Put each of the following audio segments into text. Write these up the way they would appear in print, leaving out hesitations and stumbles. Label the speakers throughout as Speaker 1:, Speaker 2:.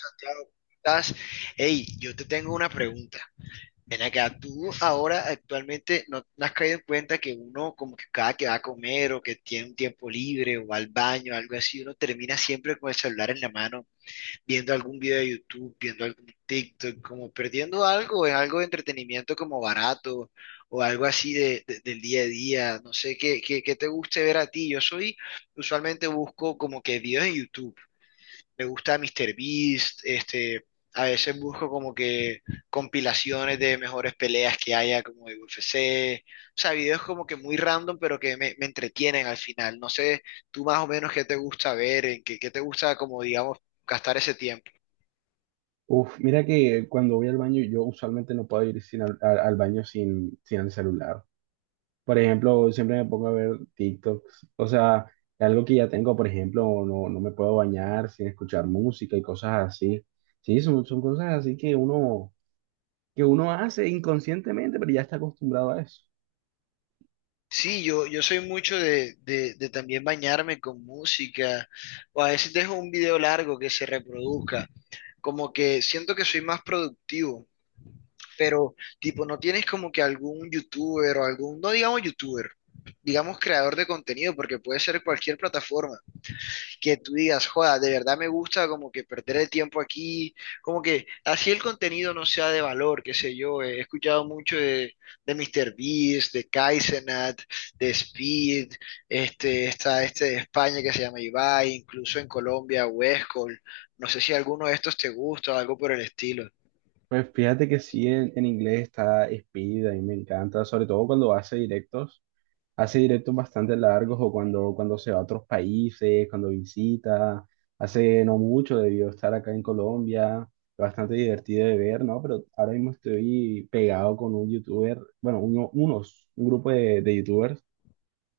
Speaker 1: Santiago, ¿cómo estás? Hey, yo te tengo una pregunta. Ven acá, tú ahora actualmente no has caído en cuenta que uno, como que cada que va a comer o que tiene un tiempo libre o va al baño, algo así, uno termina siempre con el celular en la mano, viendo algún video de YouTube, viendo algún TikTok, como perdiendo algo en algo de entretenimiento como barato o algo así del día a día. No sé qué te guste ver a ti. Yo soy, usualmente busco como que videos en YouTube. Me gusta míster Beast, a veces busco como que compilaciones de mejores peleas que haya como de UFC, o sea, videos como que muy random, pero que me entretienen al final. No sé, tú más o menos qué te gusta ver, en qué te gusta como, digamos, gastar ese tiempo.
Speaker 2: Uf, mira que cuando voy al baño, yo usualmente no puedo ir sin al baño sin el celular. Por ejemplo, siempre me pongo a ver TikToks. O sea, algo que ya tengo, por ejemplo, no me puedo bañar sin escuchar música y cosas así. Sí, son cosas así que uno hace inconscientemente, pero ya está acostumbrado a eso.
Speaker 1: Sí, yo soy mucho de también bañarme con música, o a veces dejo un video largo que se reproduzca, como que siento que soy más productivo. Pero tipo, no tienes como que algún youtuber o algún, no digamos youtuber, digamos creador de contenido, porque puede ser cualquier plataforma, que tú digas, joda, de verdad me gusta como que perder el tiempo aquí, como que así el contenido no sea de valor, qué sé yo, he escuchado mucho de míster Beast, de Kaizenat, de Speed, está este de España que se llama Ibai, incluso en Colombia, Westcol, no sé si alguno de estos te gusta o algo por el estilo.
Speaker 2: Pues fíjate que sí, en inglés está Speed, a mí me encanta, sobre todo cuando hace directos. Hace directos bastante largos o cuando se va a otros países, cuando visita. Hace no mucho debió estar acá en Colombia, bastante divertido de ver, ¿no? Pero ahora mismo estoy pegado con un youtuber, bueno, un grupo de youtubers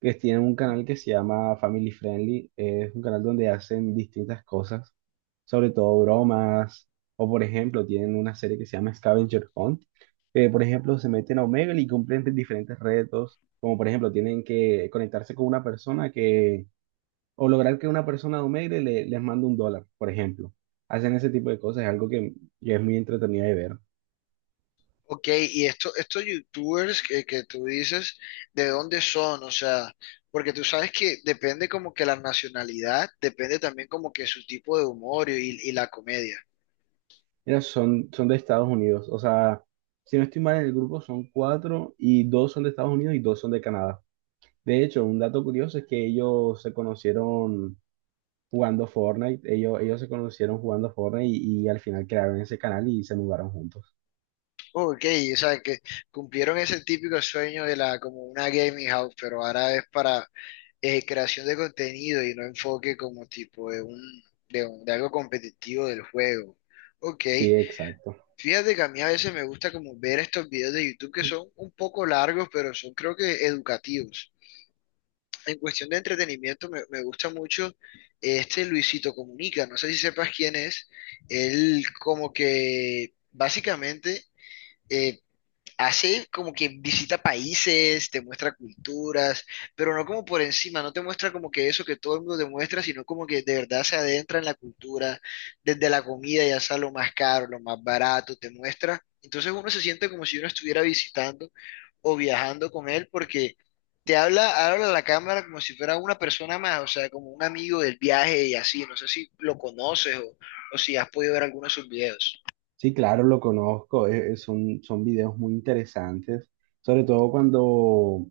Speaker 2: que tienen un canal que se llama Family Friendly. Es un canal donde hacen distintas cosas, sobre todo bromas, o por ejemplo, tienen una serie que se llama Scavenger Hunt, que por ejemplo se meten a Omegle y cumplen diferentes retos, como por ejemplo tienen que conectarse con una persona que, o lograr que una persona de Omegle les mande un dólar, por ejemplo. Hacen ese tipo de cosas, es algo que es muy entretenido de ver.
Speaker 1: Ok, y esto, estos youtubers que tú dices, ¿de dónde son? O sea, porque tú sabes que depende como que la nacionalidad, depende también como que su tipo de humor y la comedia.
Speaker 2: Mira, son de Estados Unidos. O sea, si no estoy mal en el grupo, son cuatro y dos son de Estados Unidos y dos son de Canadá. De hecho, un dato curioso es que ellos se conocieron jugando Fortnite. Ellos se conocieron jugando Fortnite y al final crearon ese canal y se mudaron juntos.
Speaker 1: Ok, o sea, que cumplieron ese típico sueño de la como una gaming house, pero ahora es para creación de contenido y no enfoque como tipo de un, de algo competitivo del juego. Ok.
Speaker 2: Sí, exacto.
Speaker 1: Fíjate que a mí a veces me gusta como ver estos videos de YouTube que son un poco largos, pero son creo que educativos. En cuestión de entretenimiento me gusta mucho este Luisito Comunica. No sé si sepas quién es. Él como que básicamente eh, hace como que visita países, te muestra culturas, pero no como por encima, no te muestra como que eso que todo el mundo te muestra, sino como que de verdad se adentra en la cultura, desde la comida, ya sea lo más caro, lo más barato, te muestra. Entonces uno se siente como si uno estuviera visitando o viajando con él porque te habla a la cámara como si fuera una persona más, o sea, como un amigo del viaje y así, no sé si lo conoces o si has podido ver algunos de sus videos.
Speaker 2: Sí, claro, lo conozco. Son, son videos muy interesantes, sobre todo cuando,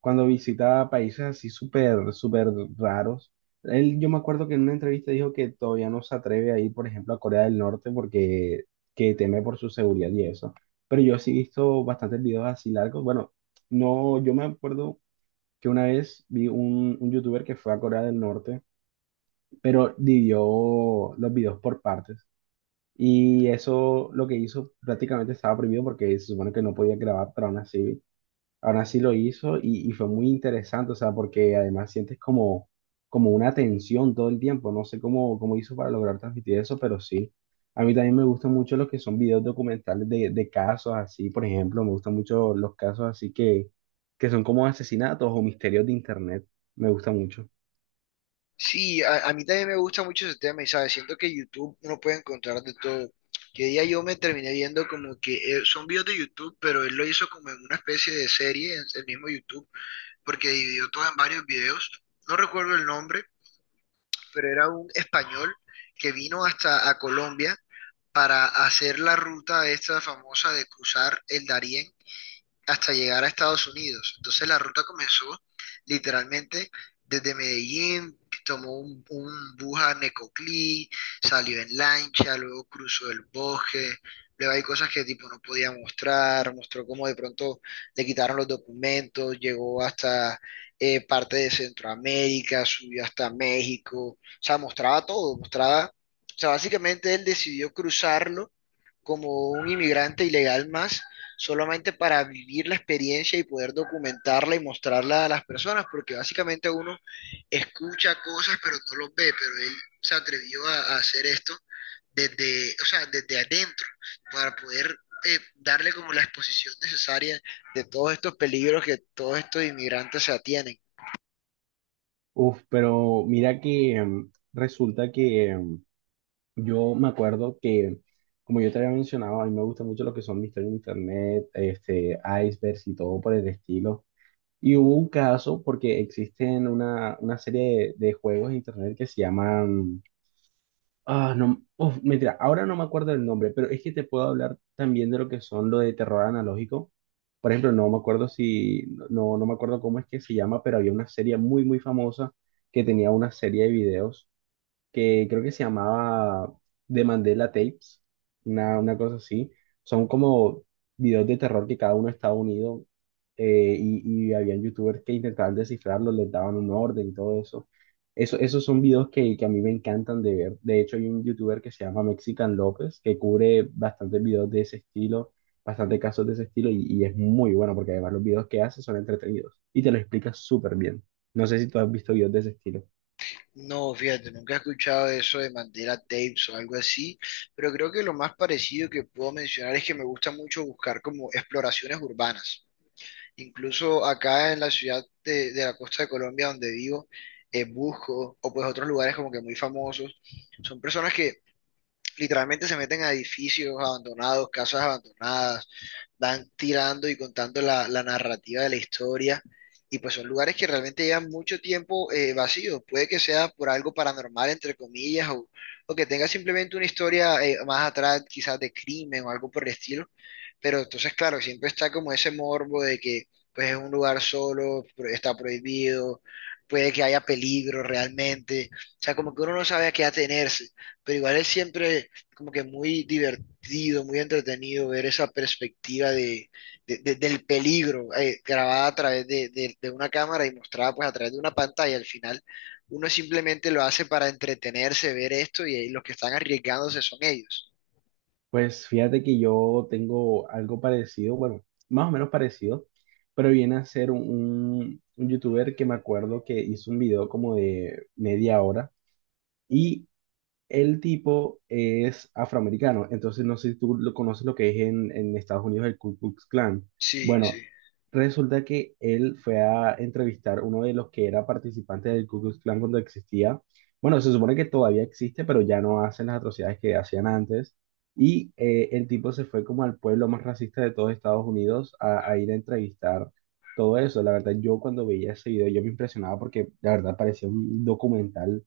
Speaker 2: cuando visita países así súper, súper raros. Él, yo me acuerdo que en una entrevista dijo que todavía no se atreve a ir, por ejemplo, a Corea del Norte porque que teme por su seguridad y eso. Pero yo sí he visto bastantes videos así largos. Bueno, no, yo me acuerdo que una vez vi un youtuber que fue a Corea del Norte, pero dividió los videos por partes. Y eso lo que hizo prácticamente estaba prohibido porque se supone que no podía grabar, pero aún así lo hizo y fue muy interesante, o sea, porque además sientes como, como una tensión todo el tiempo, no sé cómo, cómo hizo para lograr transmitir eso, pero sí. A mí también me gustan mucho los que son videos documentales de casos así, por ejemplo, me gustan mucho los casos así que son como asesinatos o misterios de internet, me gusta mucho.
Speaker 1: Sí, a mí también me gusta mucho ese tema y sabes, siento que YouTube uno puede encontrar de todo. Que día yo me terminé viendo como que son videos de YouTube, pero él lo hizo como en una especie de serie en el mismo YouTube, porque dividió todo en varios videos. No recuerdo el nombre, pero era un español que vino hasta a Colombia para hacer la ruta esta famosa de cruzar el Darién hasta llegar a Estados Unidos. Entonces la ruta comenzó literalmente desde Medellín, tomó un bus a Necoclí, salió en lancha, luego cruzó el bosque, luego hay cosas que tipo no podía mostrar, mostró cómo de pronto le quitaron los documentos, llegó hasta parte de Centroamérica, subió hasta México, o sea, mostraba todo, mostraba, o sea, básicamente él decidió cruzarlo como un inmigrante ilegal más, solamente para vivir la experiencia y poder documentarla y mostrarla a las personas, porque básicamente uno escucha cosas pero no los ve, pero él se atrevió a hacer esto desde, o sea, desde adentro, para poder darle como la exposición necesaria de todos estos peligros que todos estos inmigrantes se atienen.
Speaker 2: Uf, pero mira que resulta que yo me acuerdo que, como yo te había mencionado, a mí me gusta mucho lo que son misterios en internet, este, icebergs y todo por el estilo. Y hubo un caso porque existen una serie de juegos en internet que se llaman... Ah, no, uf, mentira, ahora no me acuerdo del nombre, pero es que te puedo hablar también de lo que son lo de terror analógico. Por ejemplo, no me acuerdo si, no, no me acuerdo cómo es que se llama, pero había una serie muy, muy famosa que tenía una serie de videos que creo que se llamaba The Mandela Tapes, una cosa así. Son como videos de terror que cada uno estaba unido y habían youtubers que intentaban descifrarlos, les daban un orden y todo eso. Esos son videos que a mí me encantan de ver. De hecho, hay un youtuber que se llama Mexican López que cubre bastantes videos de ese estilo, bastantes casos de ese estilo y es muy bueno porque además los videos que hace son entretenidos y te lo explica súper bien. No sé si tú has visto videos de ese estilo.
Speaker 1: No, fíjate, nunca he escuchado eso de Mandela Tapes o algo así, pero creo que lo más parecido que puedo mencionar es que me gusta mucho buscar como exploraciones urbanas. Incluso acá en la ciudad de la costa de Colombia donde vivo, busco, o pues otros lugares como que muy famosos, son personas que literalmente se meten a edificios abandonados, casas abandonadas, van tirando y contando la narrativa de la historia. Y pues son lugares que realmente llevan mucho tiempo vacíos. Puede que sea por algo paranormal, entre comillas, o que tenga simplemente una historia más atrás, quizás de crimen o algo por el estilo. Pero entonces, claro, siempre está como ese morbo de que pues es un lugar solo, está prohibido, puede que haya peligro realmente. O sea, como que uno no sabe a qué atenerse pero igual es siempre como que muy divertido, muy entretenido ver esa perspectiva del peligro grabada a través de una cámara y mostrada pues a través de una pantalla. Al final uno simplemente lo hace para entretenerse, ver esto y ahí los que están arriesgándose son ellos.
Speaker 2: Pues fíjate que yo tengo algo parecido, bueno, más o menos parecido, pero viene a ser un youtuber que me acuerdo que hizo un video como de media hora y el tipo es afroamericano, entonces no sé si tú lo conoces lo que es en Estados Unidos el Ku Klux Klan.
Speaker 1: Sí, sí.
Speaker 2: Bueno, resulta que él fue a entrevistar uno de los que era participante del Ku Klux Klan cuando existía. Bueno, se supone que todavía existe, pero ya no hacen las atrocidades que hacían antes. Y el tipo se fue como al pueblo más racista de todos Estados Unidos a ir a entrevistar todo eso. La verdad, yo cuando veía ese video, yo me impresionaba porque la verdad parecía un documental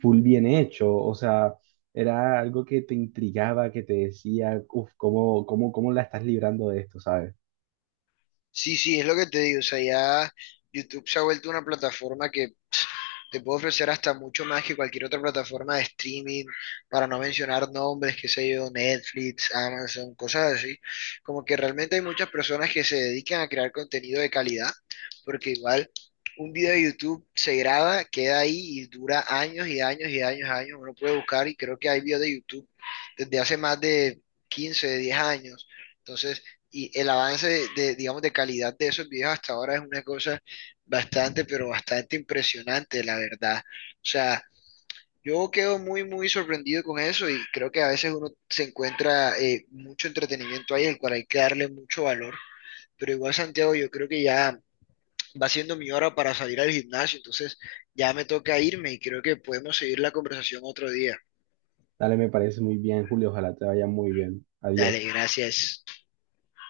Speaker 2: full bien hecho, o sea, era algo que te intrigaba, que te decía, uff, ¿cómo, cómo, cómo la estás librando de esto? ¿Sabes?
Speaker 1: Sí, sí, es lo que te digo. O sea, ya YouTube se ha vuelto una plataforma que te puede ofrecer hasta mucho más que cualquier otra plataforma de streaming, para no mencionar nombres, qué sé yo, Netflix, Amazon, cosas así. Como que realmente hay muchas personas que se dedican a crear contenido de calidad, porque igual un video de YouTube se graba, queda ahí y dura años y años y años, años. Uno puede buscar y creo que hay videos de YouTube desde hace más de 15, 10 años. Entonces, y el avance digamos, de calidad de esos videos hasta ahora es una cosa bastante, pero bastante impresionante, la verdad. O sea, yo quedo muy sorprendido con eso y creo que a veces uno se encuentra mucho entretenimiento ahí, el cual hay que darle mucho valor. Pero igual, Santiago, yo creo que ya va siendo mi hora para salir al gimnasio, entonces ya me toca irme y creo que podemos seguir la conversación otro día.
Speaker 2: Dale, me parece muy bien, Julio, ojalá te vaya muy bien.
Speaker 1: Dale,
Speaker 2: Adiós.
Speaker 1: gracias.